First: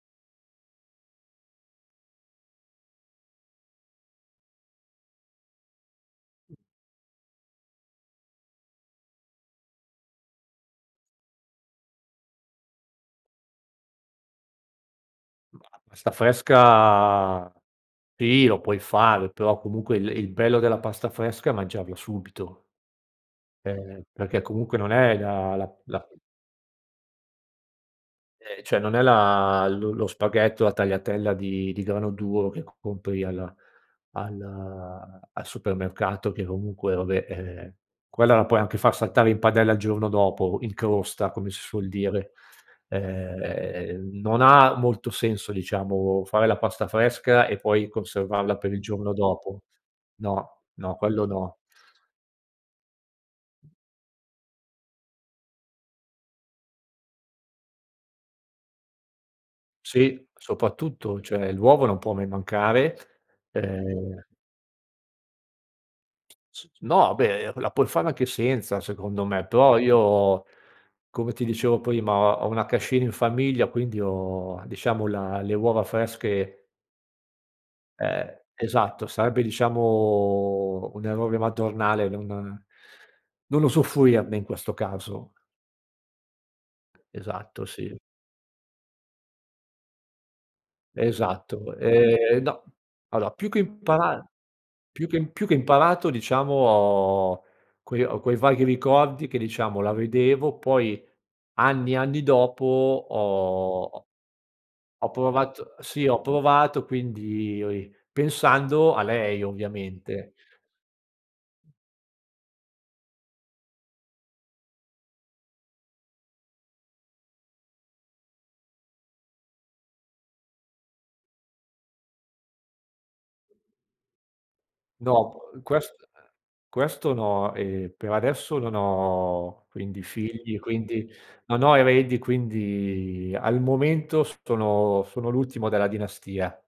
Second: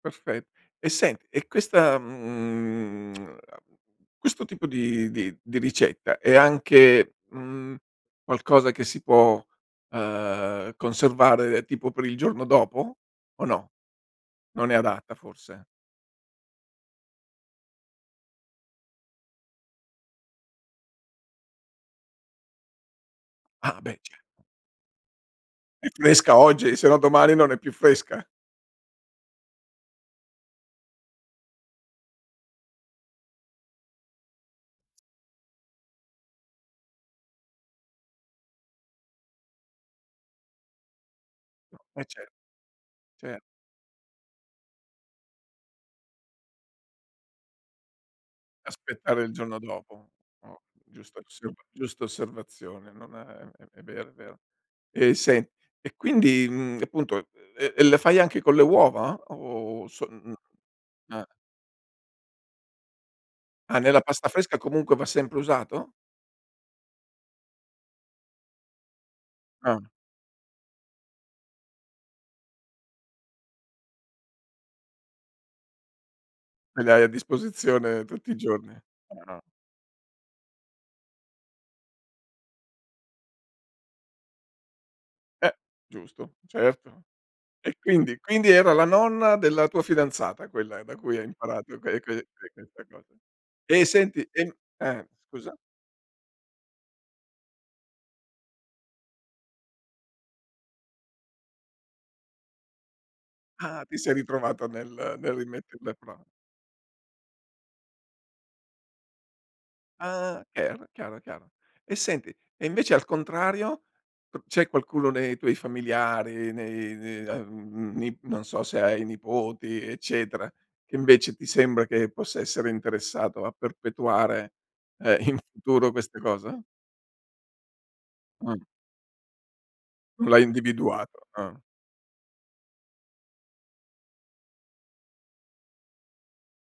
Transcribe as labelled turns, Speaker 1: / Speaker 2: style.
Speaker 1: Perfet eh, sen e questa, mhmm, uhm, questo tipo di di di ricetta, è anche, mhmm, qualcosa che si può, uhm, conservare tipo per il giorno dopo, o no? Non è adatta forse?
Speaker 2: La pasta fresca, sì lo puoi fare però, comunque, il il bello della pasta fresca è mangiarla subito
Speaker 1: Ah, beh,
Speaker 2: ehm,
Speaker 1: ce
Speaker 2: perché comunque non è da la
Speaker 1: È
Speaker 2: la
Speaker 1: fresca oggi, se no domani non è più fresca.
Speaker 2: Ehm, cioè non è la lo lo spaghetto, la tagliatella di di grano duro che compri alla al al supermercato che comunque vabbè, ehm, quella la puoi anche far saltare in padella il giorno dopo, in crosta, come si
Speaker 1: Mh,
Speaker 2: suol
Speaker 1: eh, cer
Speaker 2: dire.
Speaker 1: cer
Speaker 2: Ehm, non ha molto senso, diciamo fare la pasta fresca, e poi conservarla per il giorno
Speaker 1: Aspettare il giorno
Speaker 2: dopo.
Speaker 1: dopo. Oh,
Speaker 2: No, no,
Speaker 1: giusta
Speaker 2: quello
Speaker 1: osser
Speaker 2: no.
Speaker 1: giusta osservazione, non uhm, è vero, è vero. Eh, sen e quindi, mhmm, appunto, ehm, e le fai anche con le uova? O sol
Speaker 2: Sì,
Speaker 1: uhm
Speaker 2: soprattutto.
Speaker 1: ah.
Speaker 2: Cioè, l'uovo non può mai mancare.
Speaker 1: Ah, nella
Speaker 2: Ehm
Speaker 1: pasta fresca comunque va sempre usato?
Speaker 2: S s no, beh, la puoi fare anche senza secondo me, però
Speaker 1: Ah.
Speaker 2: io, come ti dicevo prima, ho ho una cascina in famiglia, quindi ho, diciamo la le uova fresche
Speaker 1: E le hai a disposizione tutti i
Speaker 2: Eh,
Speaker 1: giorni.
Speaker 2: esatto,
Speaker 1: Chiaro.
Speaker 2: sarebbe diciamo un errore madornale non non usufruirne in questo caso.
Speaker 1: Eh, giusto. Certo.
Speaker 2: Esatto,
Speaker 1: E
Speaker 2: sì.
Speaker 1: quindi quindi era la nonna della tua fidanzata, quella da cui hai imparato
Speaker 2: Esatto.
Speaker 1: que que
Speaker 2: Ehm, no.
Speaker 1: questa cosa.
Speaker 2: Allora più che
Speaker 1: Eh
Speaker 2: impara
Speaker 1: senti, ehm eh,
Speaker 2: più che più che
Speaker 1: scusa.
Speaker 2: imparato, diciamo ho quei ho quei vaghi ricordi che diciamo la vedevo, poi anni e anni dopo
Speaker 1: Ah,
Speaker 2: ho
Speaker 1: ti
Speaker 2: ho
Speaker 1: sei ritrovata
Speaker 2: ho
Speaker 1: nel nel
Speaker 2: provato
Speaker 1: rimettere le
Speaker 2: sì, ho
Speaker 1: [unintelligible]
Speaker 2: provato, quindi o i pensando a lei ovviamente.
Speaker 1: Ah, cher chiaro, chiaro. E senti, e invece al contrario p c'è qualcuno nei tuoi familiari, nei n ehm, mhmm, ni non so se hai nipoti, eccetera, che invece ti sembra che possa essere interessato a perpetuare, ehm, in
Speaker 2: No, [unintelligible]
Speaker 1: futuro
Speaker 2: quest
Speaker 1: questa cosa?
Speaker 2: questo no. Ehm, per adesso
Speaker 1: Mh.
Speaker 2: non ho quindi
Speaker 1: Non l'hai
Speaker 2: figli, quindi
Speaker 1: individuato, uhm.
Speaker 2: non ho eredi, quindi al momento sono sono l'ultimo della dinastia.